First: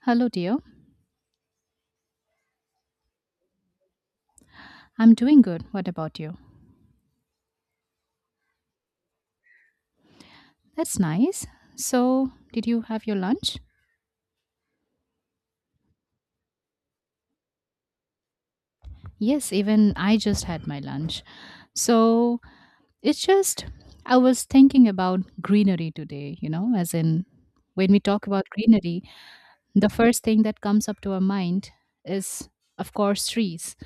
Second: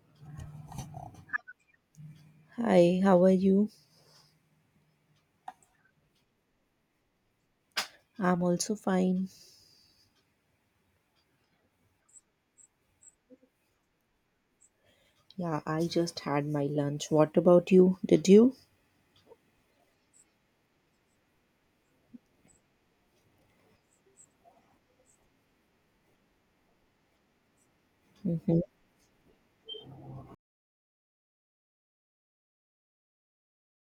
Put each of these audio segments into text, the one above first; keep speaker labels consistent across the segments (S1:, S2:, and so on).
S1: Hello, dear.
S2: Hi, how are you?
S1: I'm doing good. What about you?
S2: I'm also fine.
S1: That's nice. So, did you have your lunch?
S2: Yeah, I just had my lunch. What about you? Did you?
S1: Yes, even I just had my lunch. So, it's just, I was thinking about greenery today, you know, as in when we talk about
S2: Mhm.
S1: greenery, the first thing that comes up to our mind is, of course, trees.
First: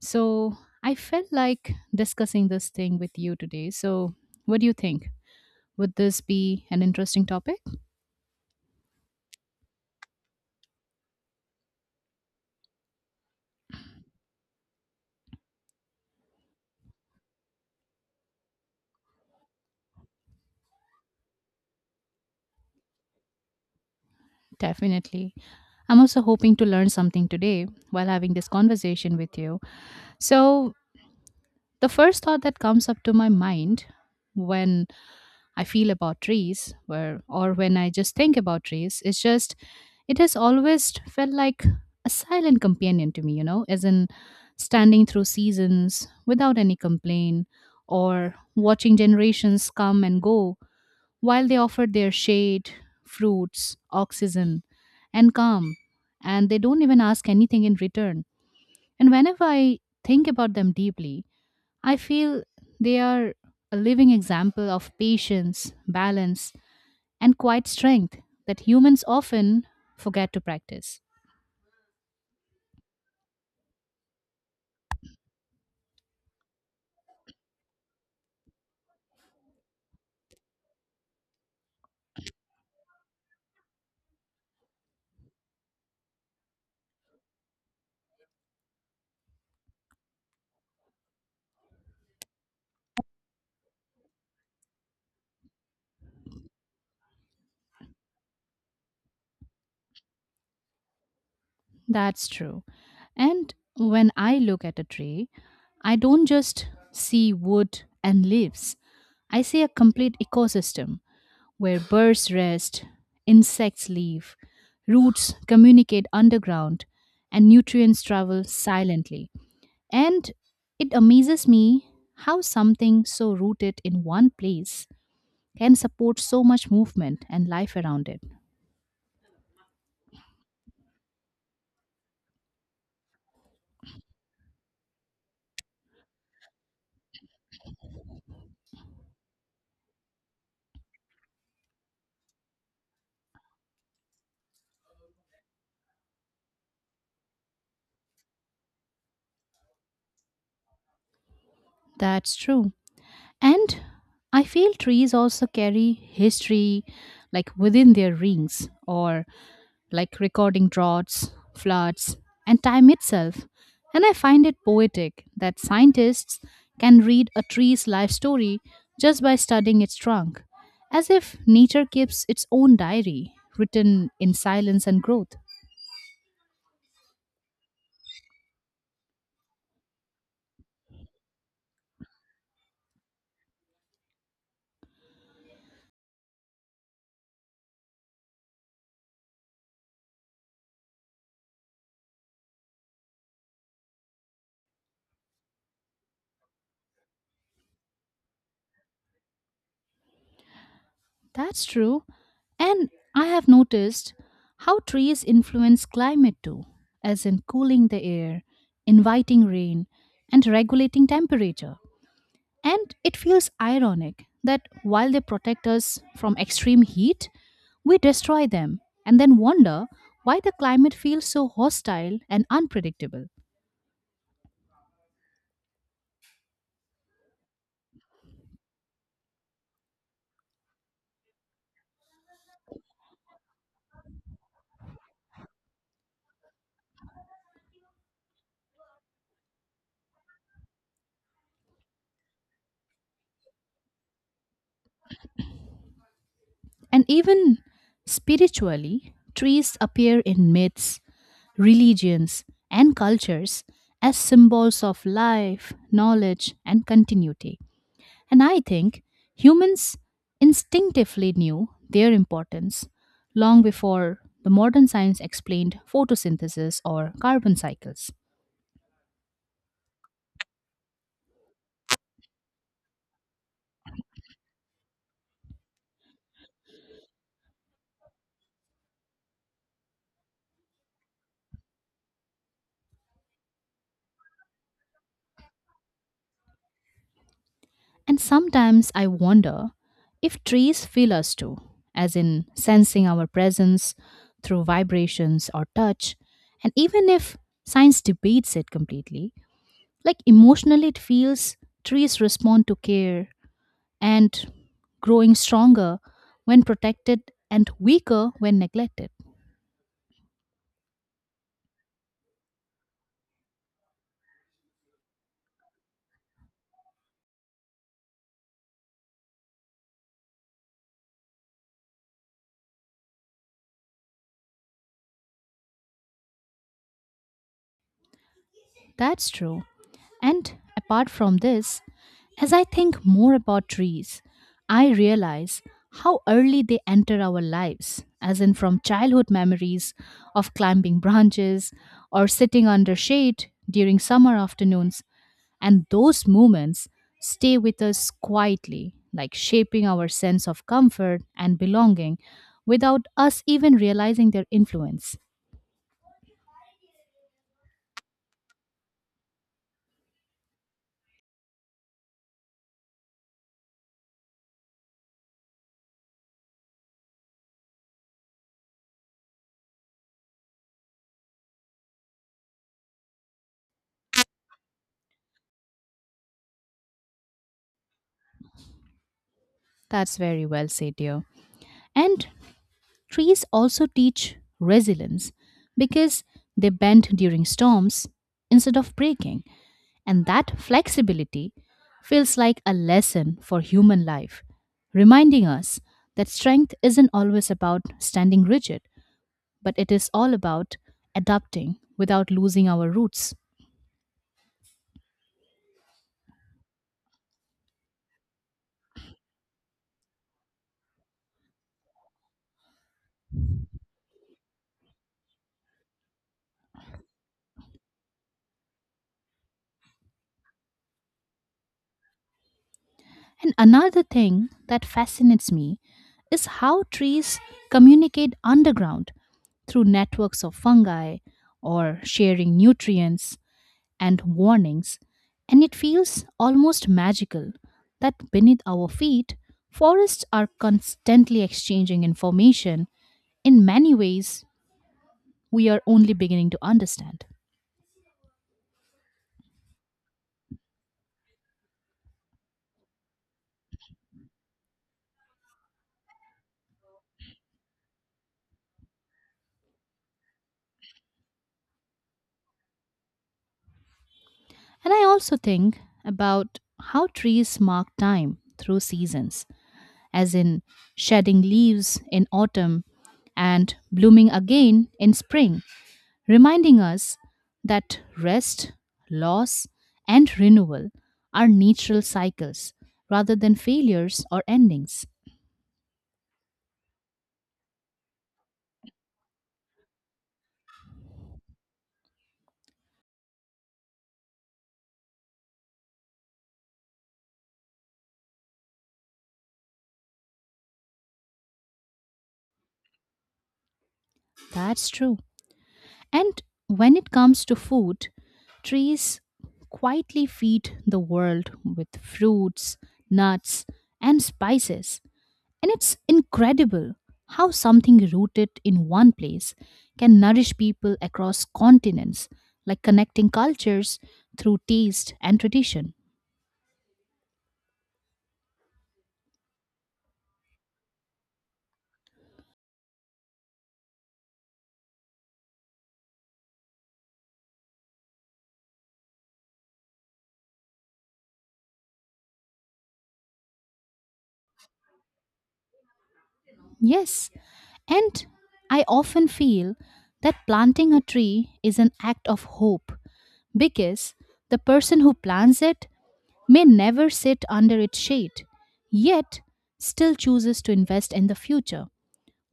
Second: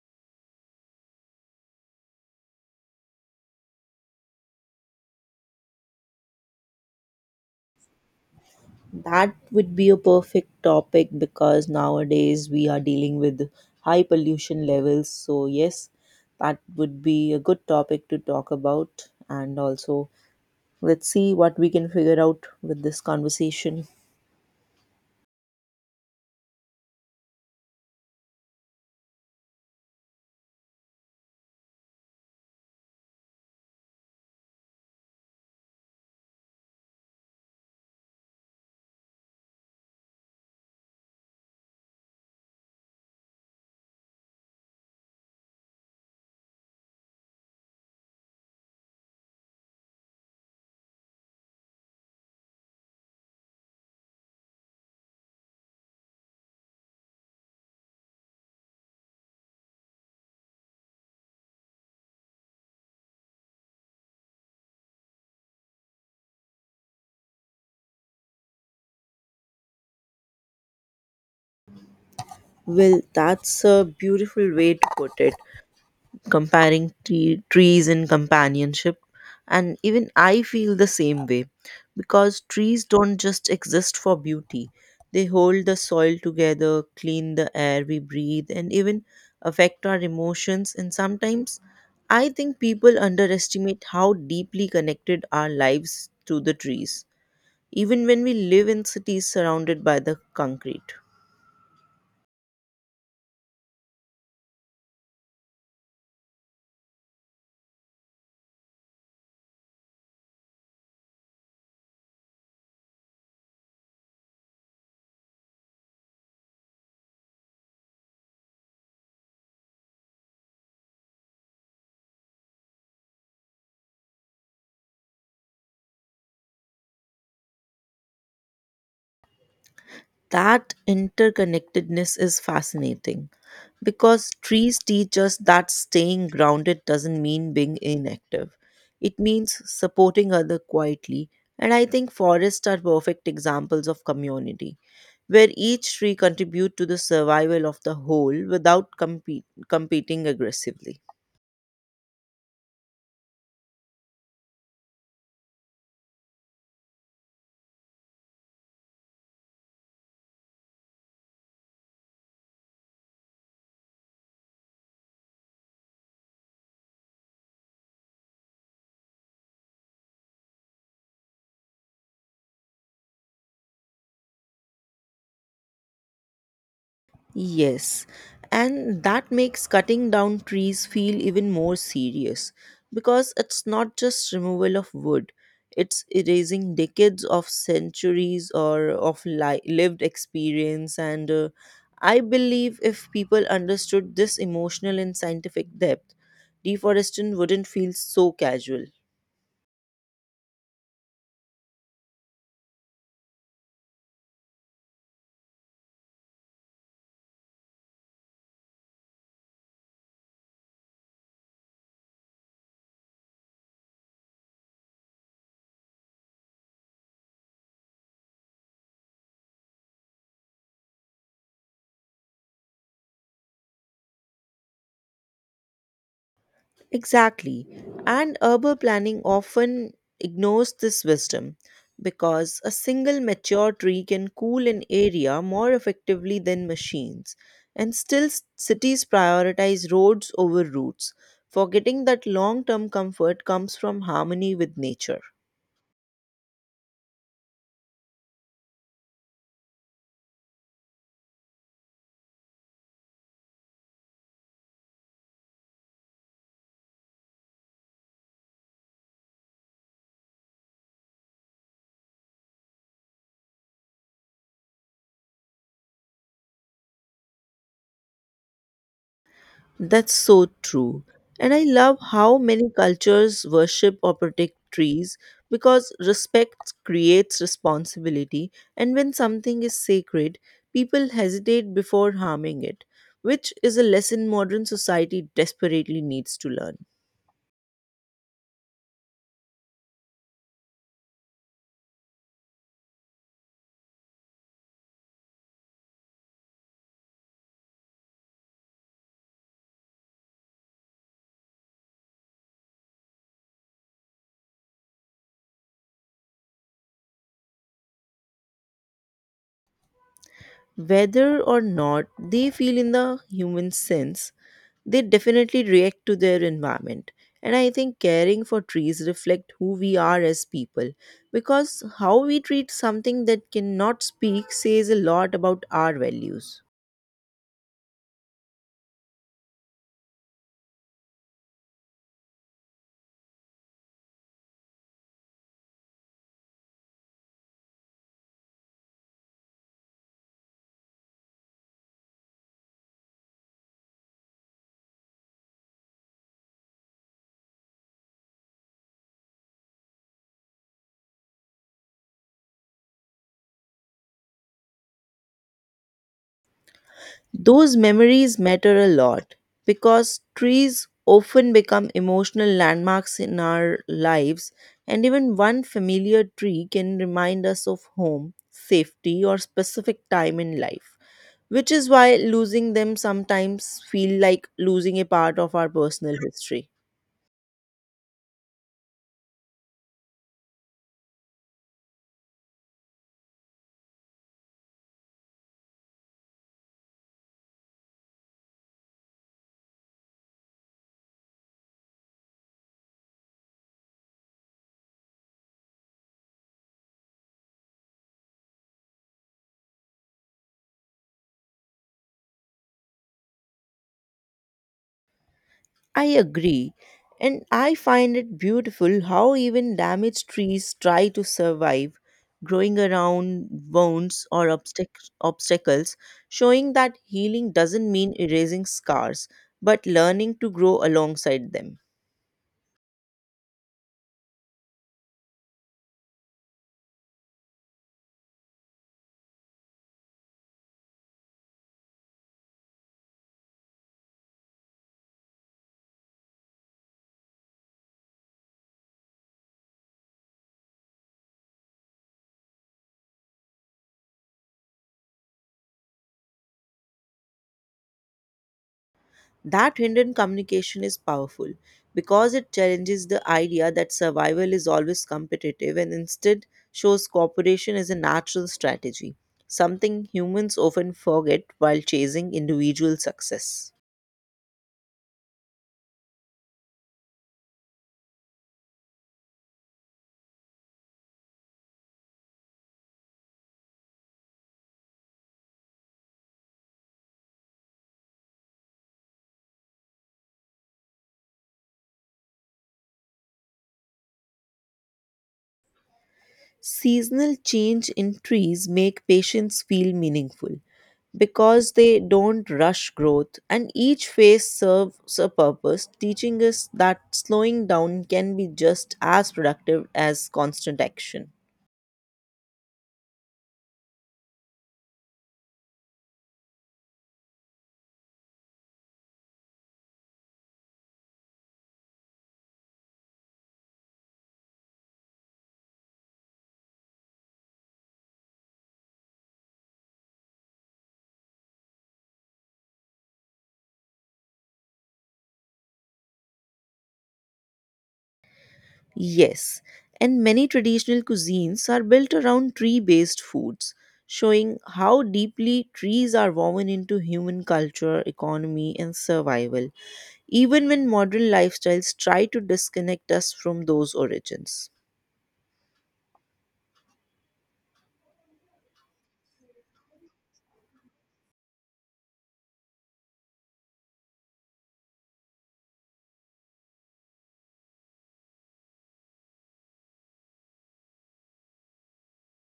S1: So, I felt like discussing this thing with you today. So, what do you think? Would this be an interesting topic?
S2: That would be a perfect topic because nowadays we are dealing with high pollution levels. So, yes, that would be a good topic to talk about. And also, let's see what we can figure out with this conversation.
S1: Definitely. I'm also hoping to learn something today while having this conversation with you. So, the first thought that comes up to my mind when I feel about trees where, or when I just think about trees is just it has always felt like a silent companion to me, you know, as in standing through seasons without any complaint or watching generations come and go while they offered their shade, fruits, oxygen, and calm, and they don't even ask anything in return. And whenever I think about them deeply, I feel they are a living example of patience, balance, and quiet strength that humans often forget to practice.
S2: Well, that's a beautiful way to put it. Comparing trees in companionship, and even I feel the same way, because trees don't just exist for beauty. They hold the soil together, clean the air we breathe, and even affect our emotions. And sometimes I think people underestimate how deeply connected our lives to the trees, even when we live in cities surrounded by the concrete.
S1: That's true. And when I look at a tree, I don't just see wood and leaves, I see a complete ecosystem where birds rest, insects live, roots communicate underground, and nutrients travel silently. And it amazes me how something so rooted in one place can support so much movement and life around it.
S2: That interconnectedness is fascinating because trees teach us that staying grounded doesn't mean being inactive. It means supporting other quietly. And I think forests are perfect examples of community, where each tree contributes to the survival of the whole without competing aggressively.
S1: That's true. And I feel trees also carry history, like within their rings, or like recording droughts, floods, and time itself. And I find it poetic that scientists can read a tree's life story just by studying its trunk, as if nature keeps its own diary written in silence and growth.
S2: Yes, and that makes cutting down trees feel even more serious, because it's not just removal of wood, it's erasing decades of centuries or of lived experience. And I believe if people understood this emotional and scientific depth, deforestation wouldn't feel so casual.
S1: That's true. And I have noticed how trees influence climate too, as in cooling the air, inviting rain, and regulating temperature. And it feels ironic that while they protect us from extreme heat, we destroy them and then wonder why the climate feels so hostile and unpredictable.
S2: Exactly. And urban planning often ignores this wisdom, because a single mature tree can cool an area more effectively than machines. And still, cities prioritize roads over routes, forgetting that long term comfort comes from harmony with nature.
S1: And even spiritually, trees appear in myths, religions, and cultures as symbols of life, knowledge, and continuity. And I think humans instinctively knew their importance long before the modern science explained photosynthesis or carbon cycles.
S2: That's so true. And I love how many cultures worship or protect trees, because respect creates responsibility, and when something is sacred, people hesitate before harming it, which is a lesson modern society desperately needs to learn.
S1: And sometimes I wonder if trees feel us too, as in sensing our presence through vibrations or touch. And even if science debates it completely, like emotionally, it feels trees respond to care and growing stronger when protected and weaker when neglected.
S2: Whether or not they feel in the human sense, they definitely react to their environment, and I think caring for trees reflect who we are as people, because how we treat something that cannot speak says a lot about our values.
S1: That's true. And apart from this, as I think more about trees, I realize how early they enter our lives, as in from childhood memories of climbing branches or sitting under shade during summer afternoons. And those moments stay with us quietly, like shaping our sense of comfort and belonging without us even realizing their influence.
S2: Those memories matter a lot, because trees often become emotional landmarks in our lives, and even one familiar tree can remind us of home, safety, or specific time in life, which is why losing them sometimes feel like losing a part of our personal history.
S1: That's very well said, dear. And trees also teach resilience because they bend during storms instead of breaking. And that flexibility feels like a lesson for human life, reminding us that strength isn't always about standing rigid, but it is all about adapting without losing our roots.
S2: I agree. And I find it beautiful how even damaged trees try to survive, growing around wounds or obstacles, showing that healing doesn't mean erasing scars, but learning to grow alongside them.
S1: And another thing that fascinates me is how trees communicate underground through networks of fungi, or sharing nutrients and warnings. And it feels almost magical that beneath our feet, forests are constantly exchanging information in many ways we are only beginning to understand.
S2: That hidden communication is powerful, because it challenges the idea that survival is always competitive, and instead shows cooperation as a natural strategy, something humans often forget while chasing individual success.
S1: And I also think about how trees mark time through seasons, as in shedding leaves in autumn and blooming again in spring, reminding us that rest, loss, and renewal are natural cycles rather than failures or endings.
S2: Seasonal change in trees make patients feel meaningful, because they don't rush growth and each phase serves a purpose, teaching us that slowing down can be just as productive as constant action.
S1: That's true. And when it comes to food, trees quietly feed the world with fruits, nuts, and spices. And it's incredible how something rooted in one place can nourish people across continents, like connecting cultures through taste and tradition.
S2: Yes, and many traditional cuisines are built around tree based foods, showing how deeply trees are woven into human culture, economy, and survival, even when modern lifestyles try to disconnect us from those origins.
S1: Yes, and I often feel that planting a tree is an act of hope because the person who plants it may never sit under its shade, yet still chooses to invest in the future,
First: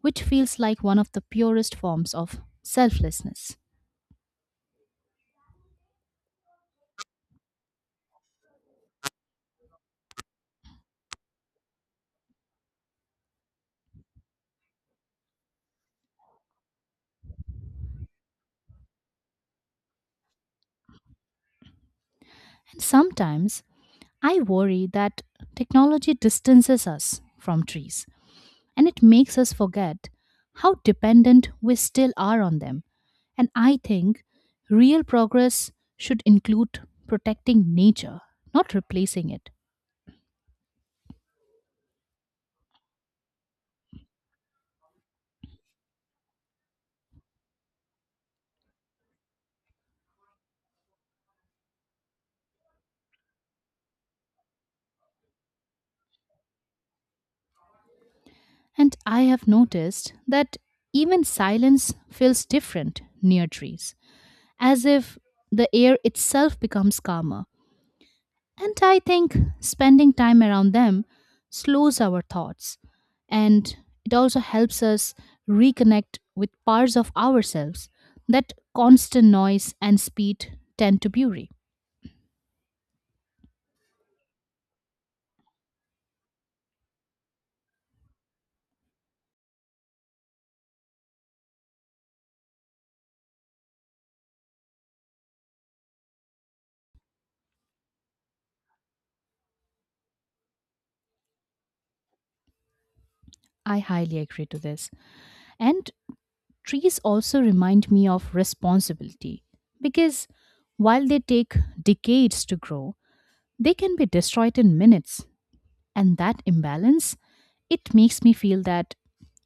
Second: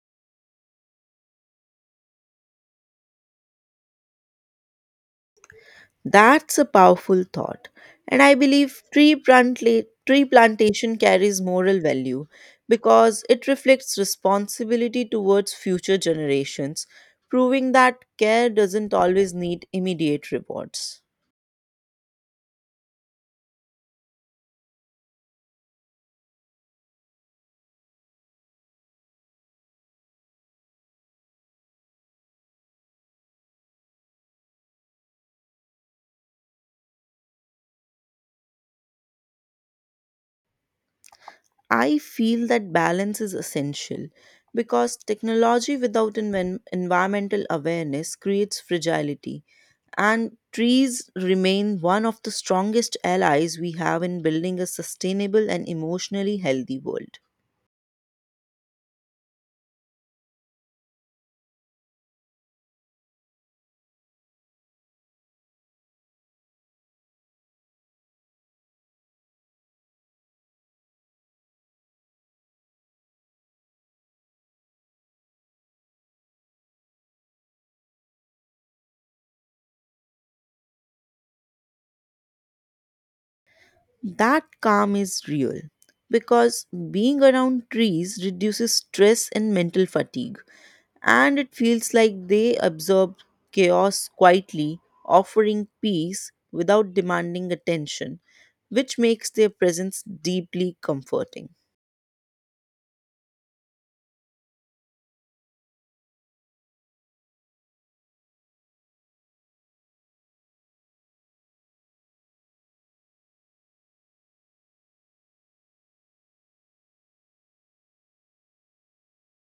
S1: which feels like one of the purest forms of selflessness.
S2: That's a powerful thought. And I believe tree plantation carries moral value, because it reflects responsibility towards future generations, proving that care doesn't always need immediate rewards.
S1: And sometimes I worry that technology distances us from trees and it makes us forget how dependent we still are on them. And I think real progress should include protecting nature, not replacing it.
S2: I feel that balance is essential, because technology without environmental awareness creates fragility, and trees remain one of the strongest allies we have in building a sustainable and emotionally healthy world.
S1: And I have noticed that even silence feels different near trees, as if the air itself becomes calmer. And I think spending time around them slows our thoughts, and it also helps us reconnect with parts of ourselves that constant noise and speed tend to bury.
S2: That calm is real, because being around trees reduces stress and mental fatigue, and it feels like they absorb chaos quietly, offering peace without demanding attention, which makes their presence deeply comforting.
S1: I highly agree to this. And trees also remind me of responsibility because while they take decades to grow, they can be destroyed in minutes. And that imbalance, it makes me feel that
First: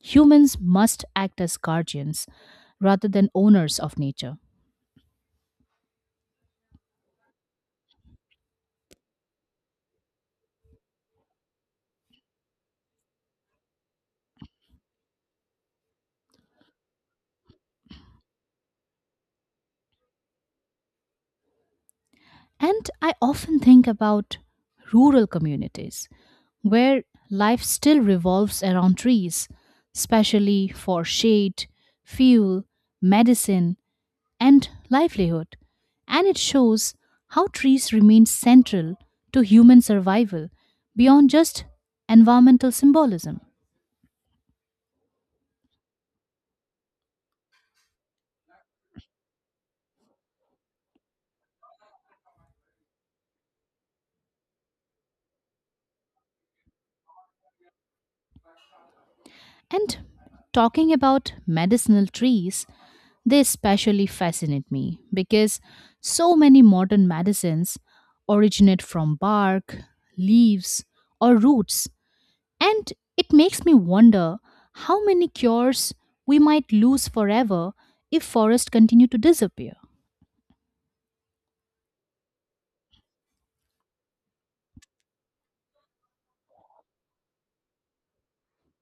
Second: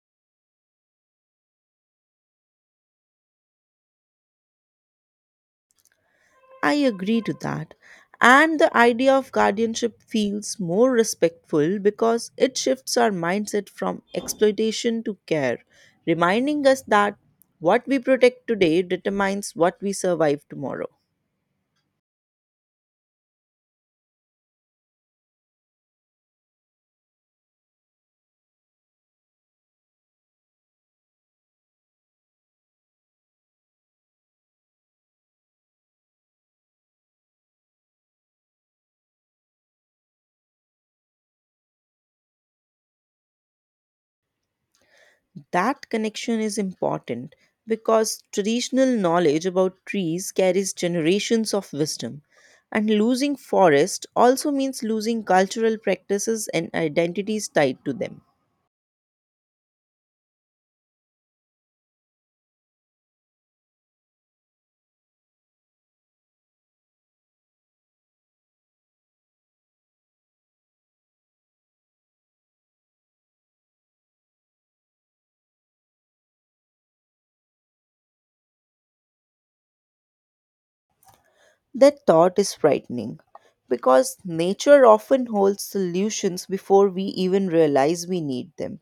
S1: humans must act as guardians rather than owners of nature.
S2: I agree to that. And the idea of guardianship feels more respectful, because it shifts our mindset from exploitation to care, reminding us that what we protect today determines what we survive tomorrow.
S1: And I often think about rural communities where life still revolves around trees, especially for shade, fuel, medicine, and livelihood. And it shows how trees remain central to human survival beyond just environmental symbolism.
S2: That connection is important, because traditional knowledge about trees carries generations of wisdom. And losing forest also means losing cultural practices and identities tied to them.
S1: And talking about medicinal trees, they especially fascinate me because so many modern medicines originate from bark, leaves, or roots. And it makes me wonder how many cures we might lose forever if forests continue to disappear.
S2: That thought is frightening, because nature often holds solutions before we even realize we need them.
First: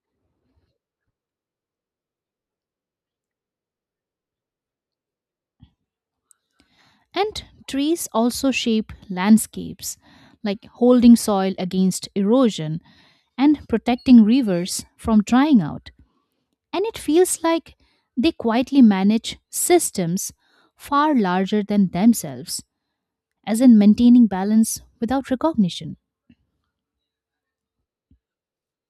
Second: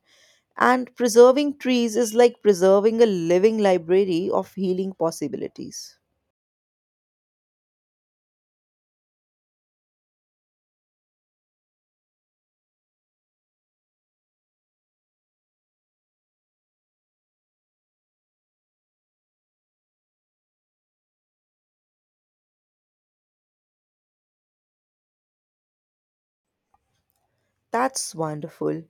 S2: And preserving trees is like preserving a living library of healing possibilities.
S1: And trees also shape landscapes, like holding soil against erosion and protecting rivers from drying out. And it feels like they quietly manage systems far larger than themselves, as in maintaining balance without recognition.
S2: That's wonderful.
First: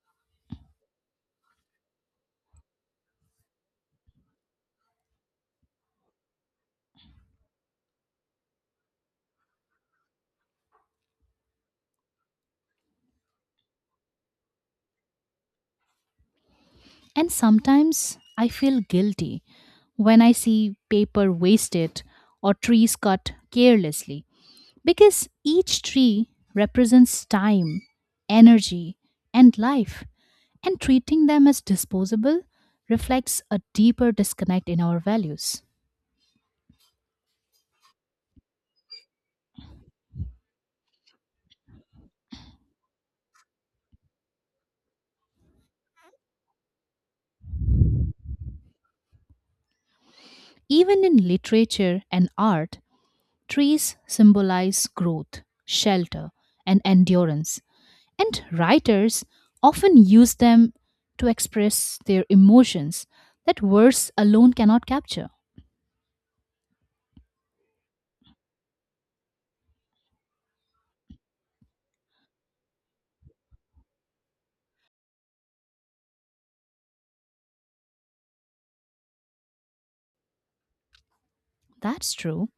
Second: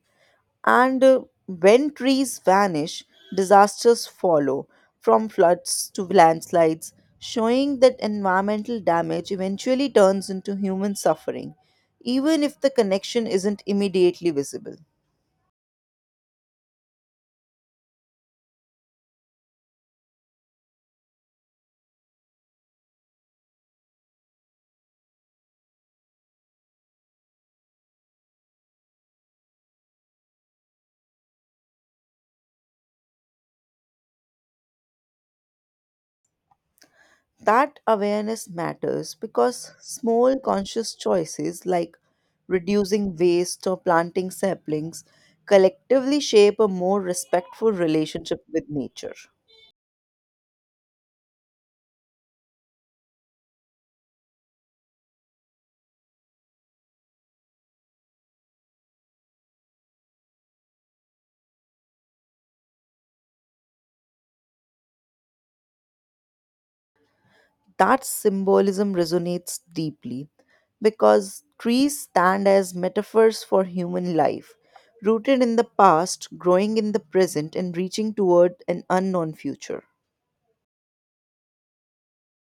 S2: And when trees vanish, disasters follow, from floods to landslides, showing that environmental damage eventually turns into human suffering, even if the connection isn't immediately visible.
S1: And sometimes I feel guilty when I see paper wasted or trees cut carelessly, because each tree represents time, energy, and life, and treating them as disposable reflects a deeper disconnect in our values.
S2: That awareness matters, because small conscious choices like reducing waste or planting saplings collectively shape a more respectful relationship with nature.
S1: Even in literature and art, trees symbolize growth, shelter, and endurance, and writers often use them to express their emotions that words alone cannot capture.
S2: That symbolism resonates deeply, because trees stand as metaphors for human life, rooted in the past, growing in the present, and reaching toward an unknown future.
S1: That's true.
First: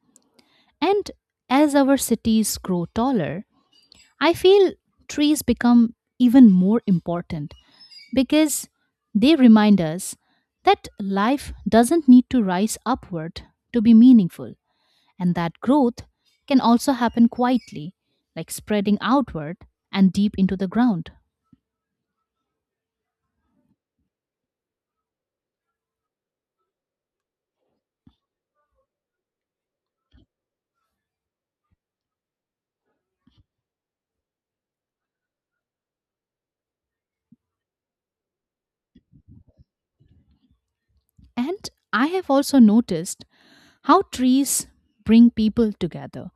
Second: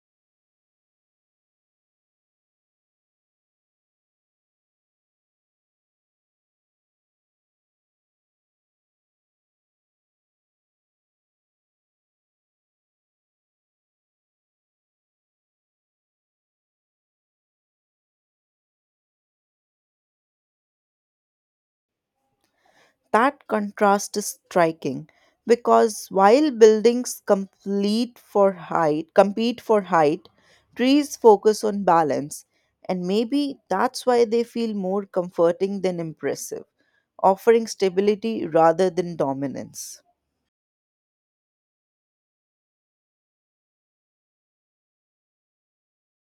S1: And as our cities grow taller, I feel trees become even more important because they remind us that life doesn't need to rise upward to be meaningful. And that growth can also happen quietly, like spreading outward and deep into the ground.
S2: That contrast is striking, because while buildings compete for height, trees focus on balance, and maybe that's why they feel more comforting than impressive, offering stability rather than dominance.
S1: And I have also noticed how trees bring people together,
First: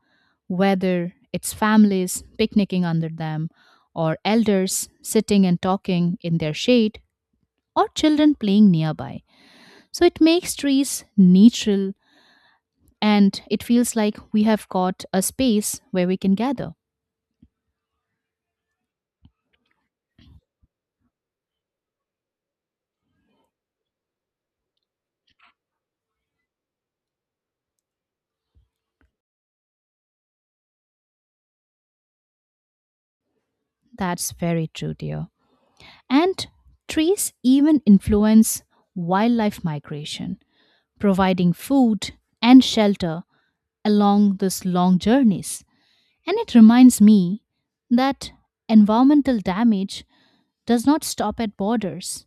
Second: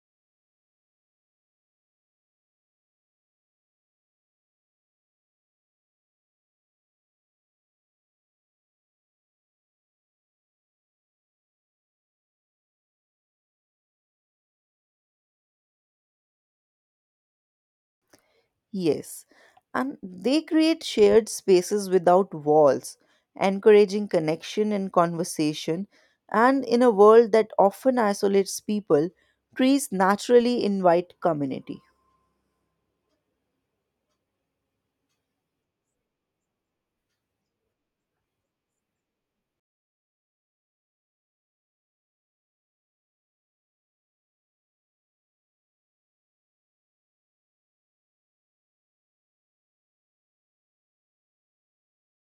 S1: whether it's families picnicking under them, or elders sitting and talking in their shade, or children playing nearby. So it makes trees neutral and it feels like we have got a space where we can gather.
S2: Yes, and they create shared spaces without walls, encouraging connection and conversation. And in a world that often isolates people, trees naturally invite community.
S1: That's very true, dear. And trees even influence wildlife migration, providing food and shelter along these long journeys. And it reminds me that environmental damage does not stop at borders,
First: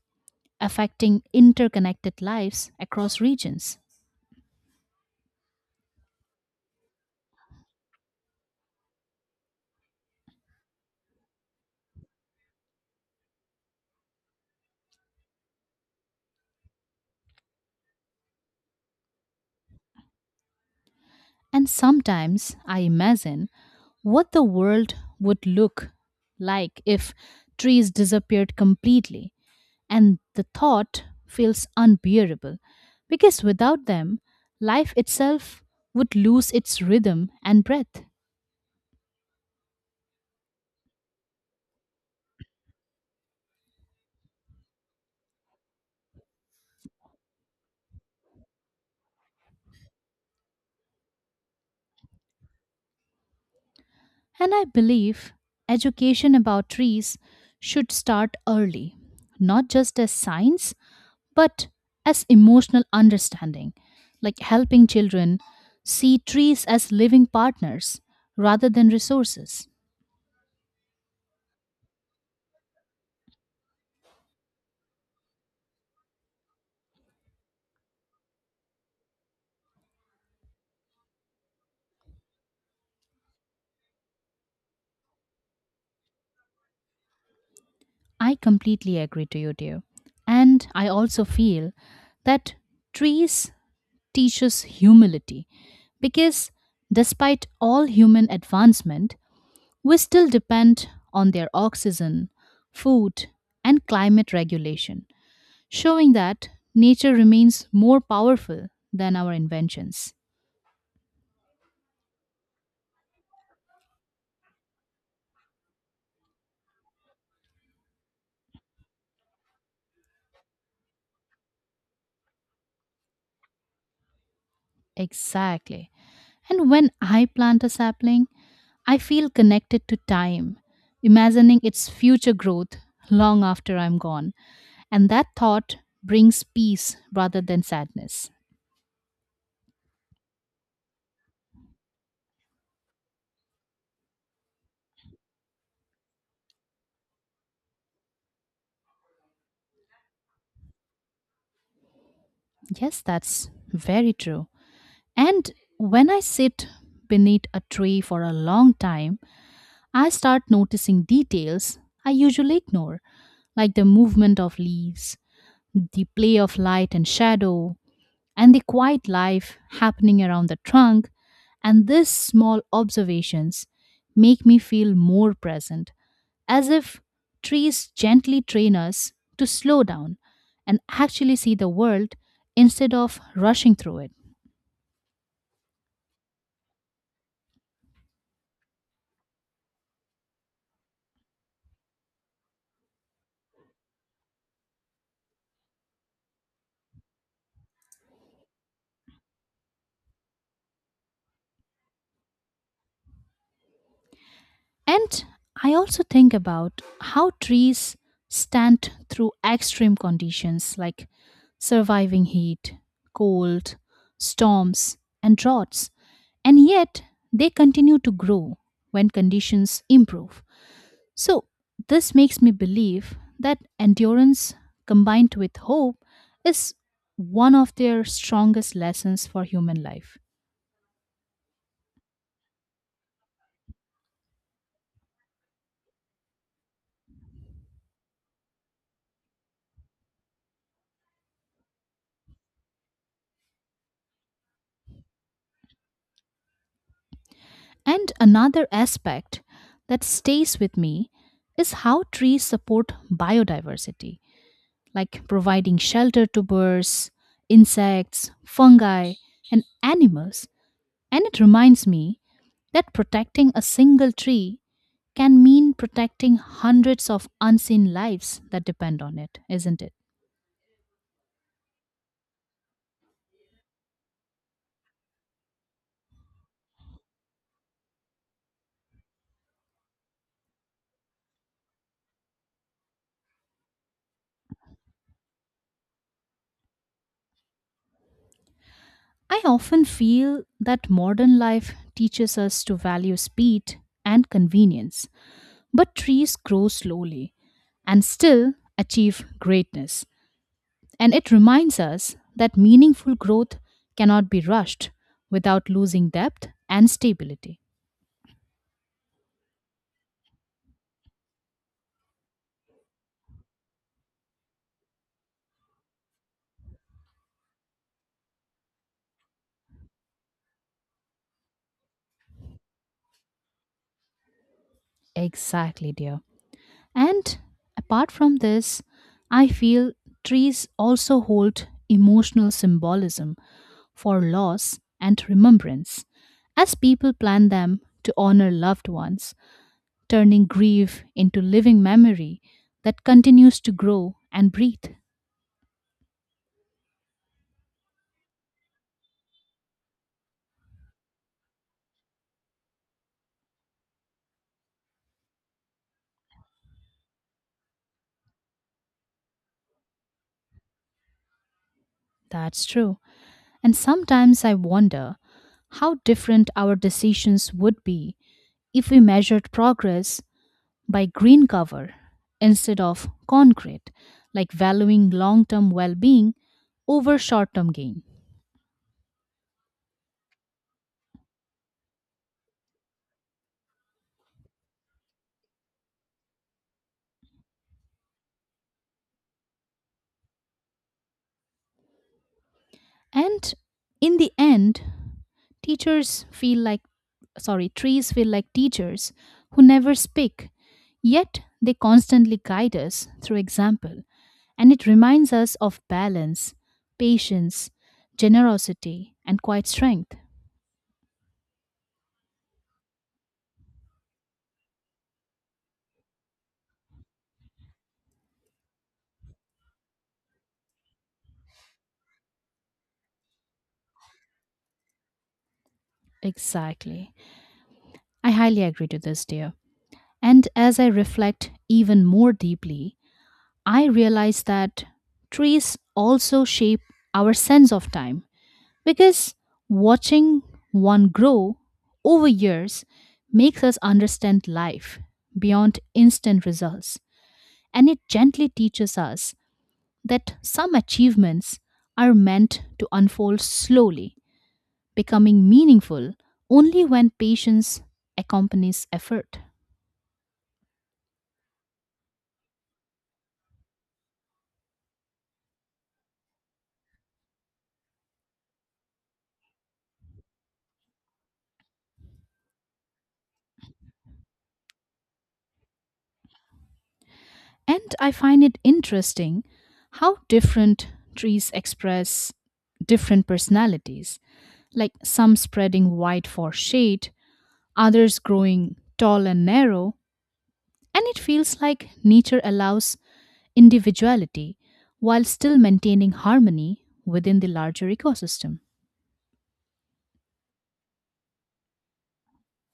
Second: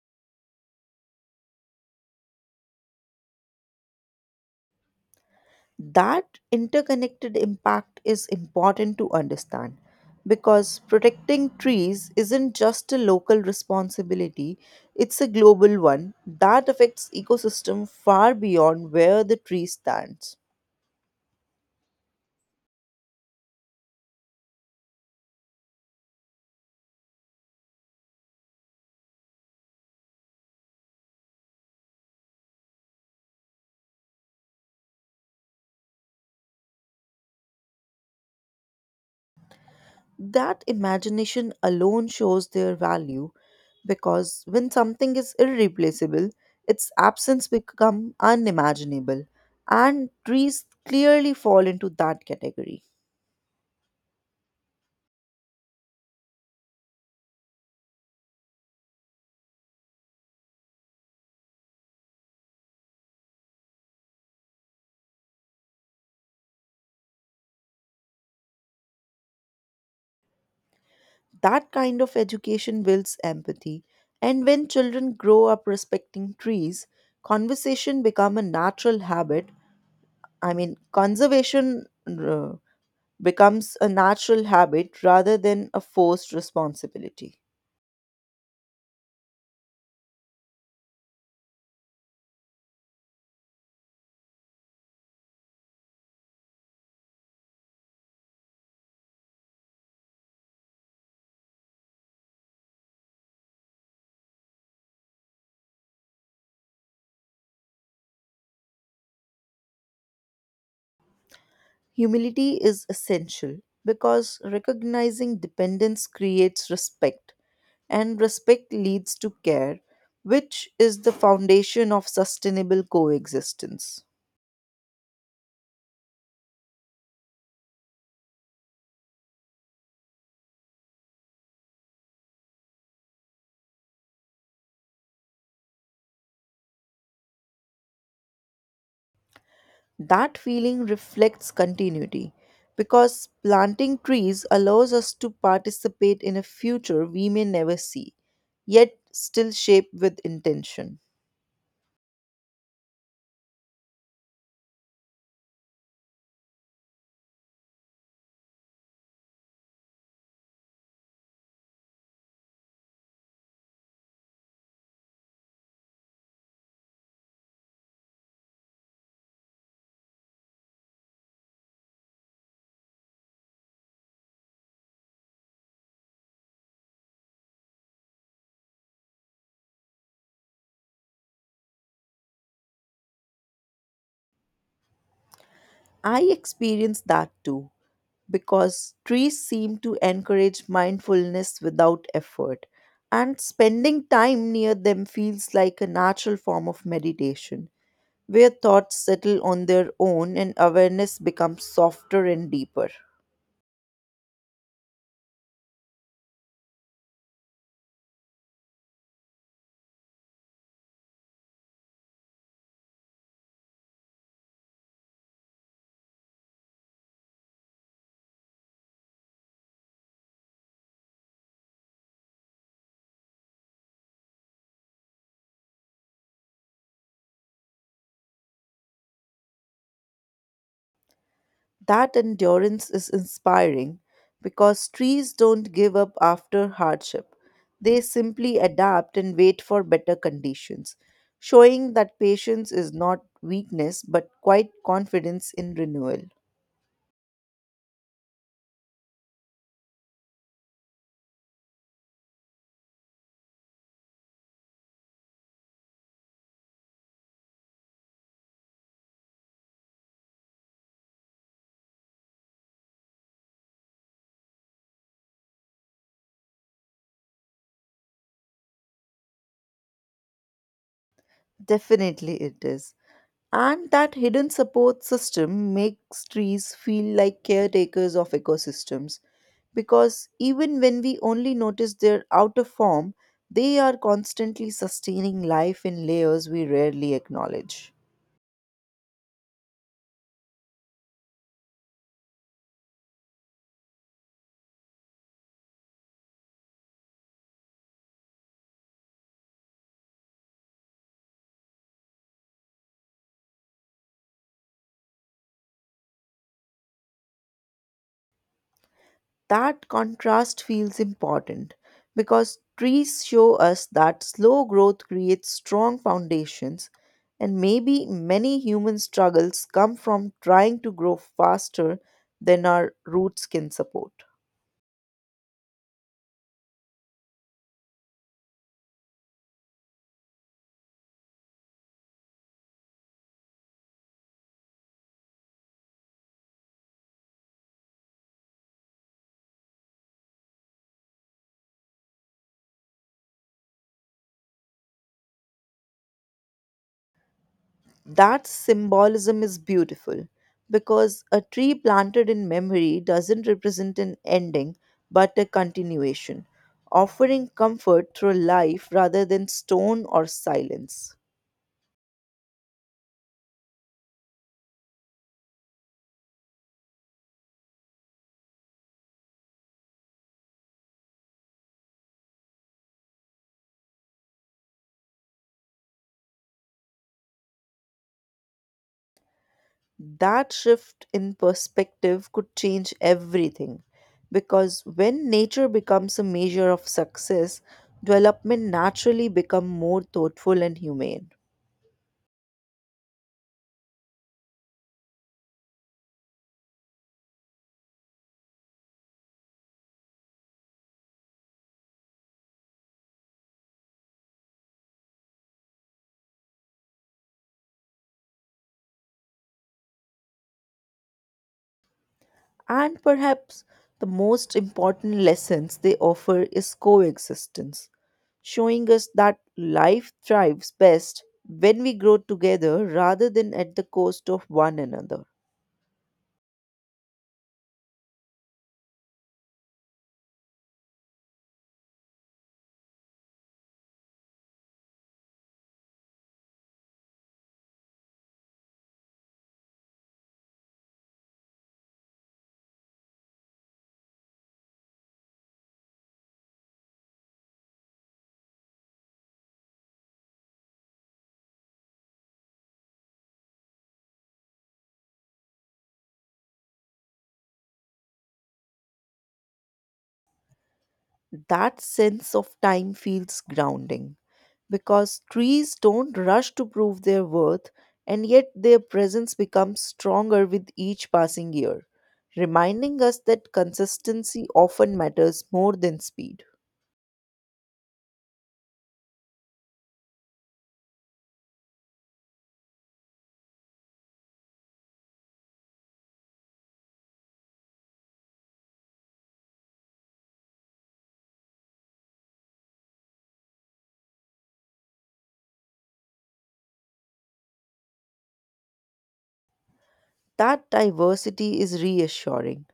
S1: affecting interconnected lives across regions.
S2: That interconnected impact is important to understand, because protecting trees isn't just a local responsibility, it's a global one that affects ecosystem far beyond where the tree stands.
S1: And sometimes I imagine what the world would look like if trees disappeared completely. And the thought feels unbearable because without them, life itself would lose its rhythm and breath.
S2: That imagination alone shows their value, because when something is irreplaceable, its absence become unimaginable, and trees clearly fall into that category.
S1: And I believe education about trees should start early, not just as science, but as emotional understanding, like helping children see trees as living partners rather than resources.
S2: That kind of education builds empathy, and when children grow up respecting trees, conversation become a natural habit. Conservation becomes a natural habit rather than a forced responsibility.
S1: I completely agree to you, dear. And I also feel that trees teaches humility because despite all human advancement, we still depend on their oxygen, food, and climate regulation, showing that nature remains more powerful than our inventions.
S2: Humility is essential, because recognizing dependence creates respect, and respect leads to care, which is the foundation of sustainable coexistence.
S1: Exactly. And when I plant a sapling, I feel connected to time, imagining its future growth long after I'm gone. And that thought brings peace rather than sadness.
S2: That feeling reflects continuity, because planting trees allows us to participate in a future we may never see, yet still shape with intention.
S1: Yes, that's very true. And when I sit beneath a tree for a long time, I start noticing details I usually ignore, like the movement of leaves, the play of light and shadow, and the quiet life happening around the trunk. And these small observations make me feel more present, as if trees gently train us to slow down and actually see the world instead of rushing through it.
S2: I experienced that too, because trees seem to encourage mindfulness without effort, and spending time near them feels like a natural form of meditation, where thoughts settle on their own and awareness becomes softer and deeper.
S1: And I also think about how trees stand through extreme conditions, like surviving heat, cold, storms, and droughts, and yet they continue to grow when conditions improve. So, this makes me believe that endurance combined with hope is one of their strongest lessons for human life.
S2: That endurance is inspiring, because trees don't give up after hardship. They simply adapt and wait for better conditions, showing that patience is not weakness but quite confidence in renewal.
S1: And another aspect that stays with me is how trees support biodiversity, like providing shelter to birds, insects, fungi, and animals. And it reminds me that protecting a single tree can mean protecting hundreds of unseen lives that depend on it, isn't it?
S2: Definitely it is. And that hidden support system makes trees feel like caretakers of ecosystems, because even when we only notice their outer form, they are constantly sustaining life in layers we rarely acknowledge.
S1: I often feel that modern life teaches us to value speed and convenience, but trees grow slowly and still achieve greatness. And it reminds us that meaningful growth cannot be rushed without losing depth and stability.
S2: That contrast feels important, because trees show us that slow growth creates strong foundations, and maybe many human struggles come from trying to grow faster than our roots can support.
S1: Exactly, dear. And apart from this, I feel trees also hold emotional symbolism for loss and remembrance, as people plant them to honor loved ones, turning grief into living memory that continues to grow and breathe.
S2: That symbolism is beautiful, because a tree planted in memory doesn't represent an ending but a continuation, offering comfort through life rather than stone or silence.
S1: That's true. And sometimes I wonder how different our decisions would be if we measured progress by green cover instead of concrete, like valuing long term well being over short term gain.
S2: That shift in perspective could change everything, because when nature becomes a measure of success, development naturally become more thoughtful and humane.
S1: And in the end, teachers feel like, sorry, trees feel like teachers who never speak, yet they constantly guide us through example. And it reminds us of balance, patience, generosity, and quiet strength.
S2: And perhaps the most important lessons they offer is coexistence, showing us that life thrives best when we grow together rather than at the cost of one another.
S1: Exactly. I highly agree to this, dear. And as I reflect even more deeply, I realize that trees also shape our sense of time. Because watching one grow over years makes us understand life beyond instant results. And it gently teaches us that some achievements are meant to unfold slowly, becoming meaningful only when patience accompanies effort.
S2: That sense of time feels grounding, because trees don't rush to prove their worth, and yet their presence becomes stronger with each passing year, reminding us that consistency often matters more than speed.
S1: And I find it interesting how different trees express different personalities, like some spreading wide for shade, others growing tall and narrow, and it feels like nature allows individuality while still maintaining harmony within the larger ecosystem.
S2: That diversity is reassuring,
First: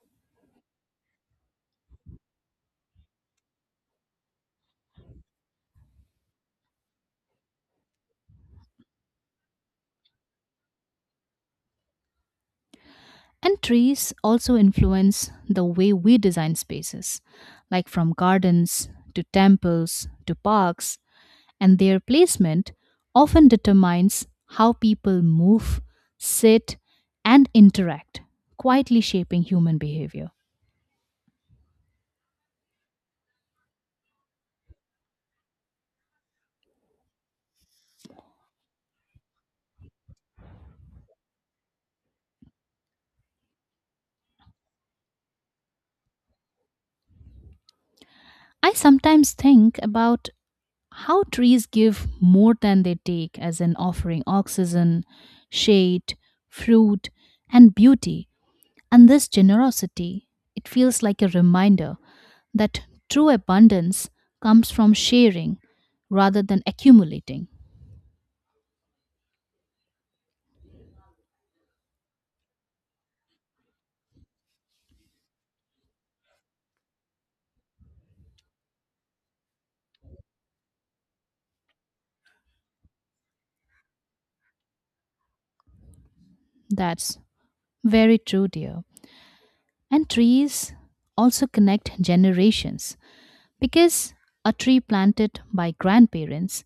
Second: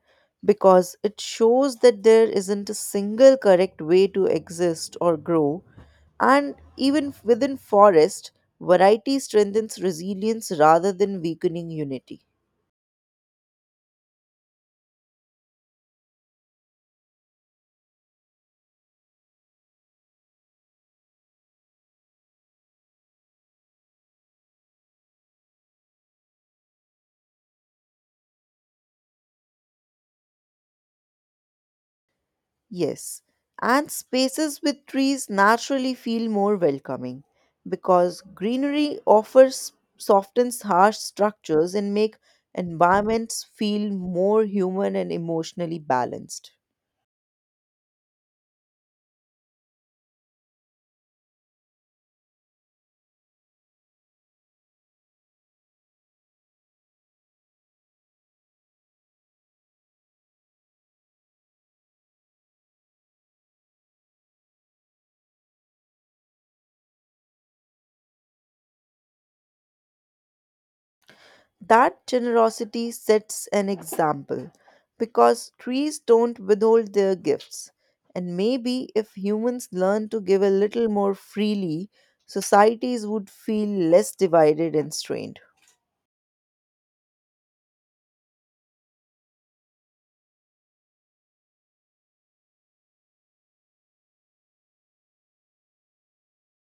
S2: because it shows that there isn't a single correct way to exist or grow, and even within forest, variety strengthens resilience rather than weakening unity.
S1: And trees also influence the way we design spaces, like from gardens to temples to parks, and their placement often determines how people move, sit, and interact, quietly shaping human behavior.
S2: Yes, and spaces with trees naturally feel more welcoming, because greenery offers softens harsh structures and make environments feel more human and emotionally balanced.
S1: I sometimes think about how trees give more than they take, as in offering oxygen, shade, fruit, and beauty. And this generosity, it feels like a reminder that true abundance comes from sharing rather than accumulating.
S2: That generosity sets an example, because trees don't withhold their gifts. And maybe if humans learn to give a little more freely, societies would feel less divided and strained.
S1: That's very true, dear. And trees also connect generations because a tree planted by grandparents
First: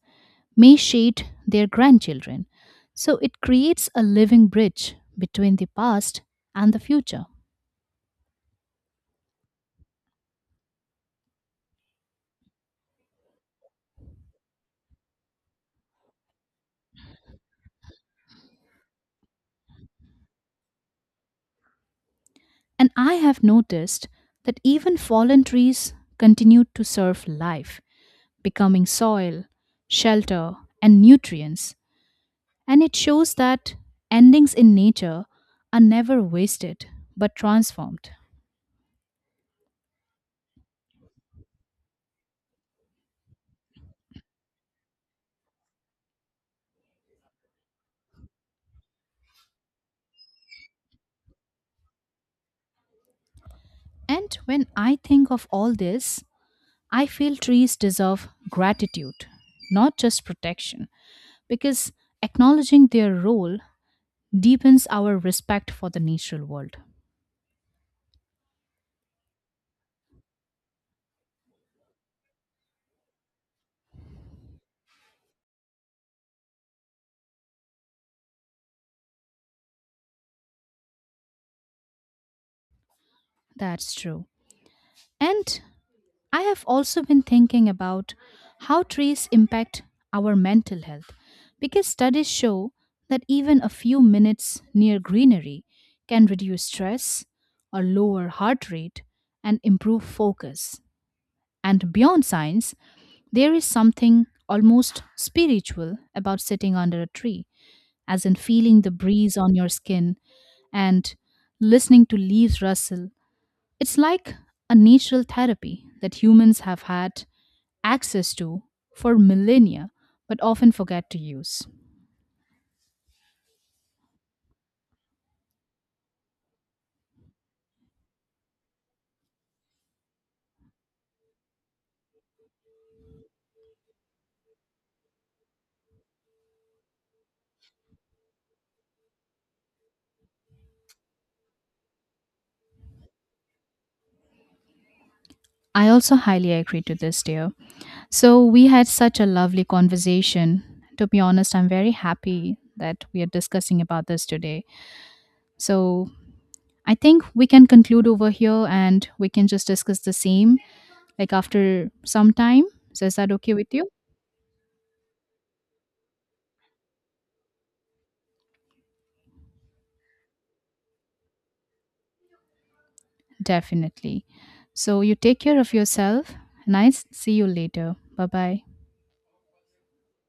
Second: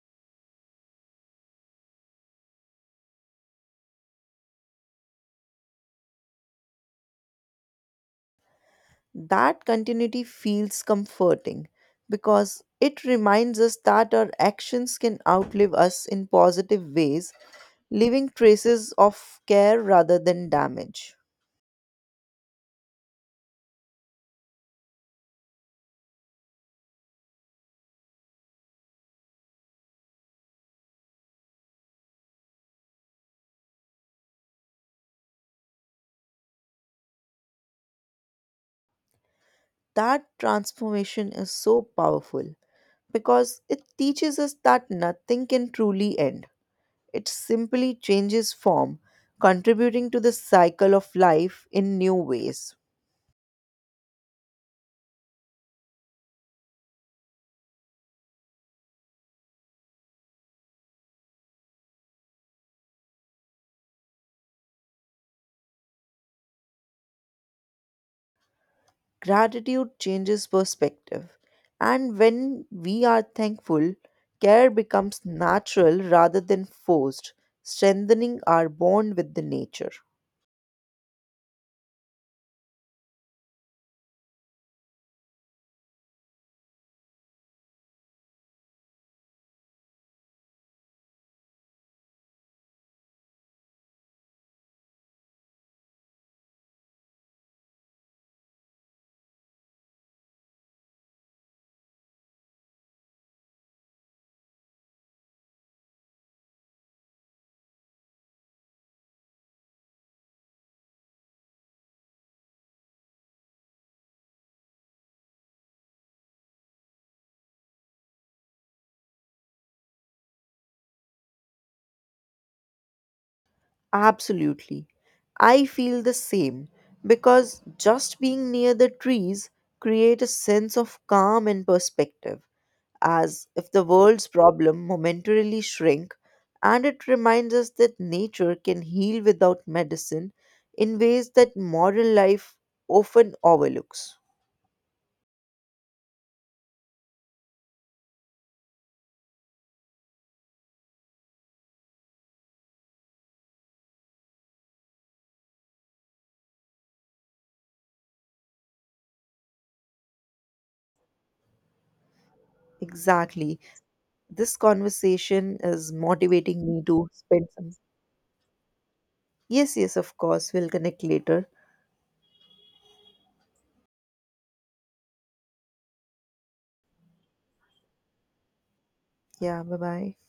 S1: may shade their grandchildren. So it creates a living bridge between the past and the future.
S2: That continuity feels comforting, because it reminds us that our actions can outlive us in positive ways, leaving traces of care rather than damage.
S1: And I have noticed that even fallen trees continue to serve life, becoming soil, shelter, and nutrients. And it shows that endings in nature are never wasted but transformed.
S2: That transformation is so powerful, because it teaches us that nothing can truly end. It simply changes form, contributing to the cycle of life in new ways.
S1: And when I think of all this, I feel trees deserve gratitude, not just protection, because acknowledging their role deepens our respect for the natural world.
S2: Gratitude changes perspective. And when we are thankful, care becomes natural rather than forced, strengthening our bond with the nature.
S1: That's true. And I have also been thinking about how trees impact our mental health because studies show that even a few minutes near greenery can reduce stress or lower heart rate and improve focus. And beyond science, there is something almost spiritual about sitting under a tree, as in feeling the breeze on your skin and listening to leaves rustle. It's like a natural therapy that humans have had access to for millennia but often forget to use.
S2: Absolutely. I feel the same, because just being near the trees create a sense of calm and perspective, as if the world's problem momentarily shrink, and it reminds us that nature can heal without medicine in ways that modern life often overlooks.
S1: I also highly agree to this, dear. So we had such a lovely conversation. To be honest, I'm very happy that we are discussing about this today. So I think we can conclude over here and we can just discuss the same like after some time. So is that okay
S2: Exactly.
S1: with you?
S2: This conversation is motivating me to spend some. Yes, yes, of course, we'll connect later.
S1: Definitely. So you take care of yourself. Nice. See you later. Bye bye.
S2: Yeah, bye bye.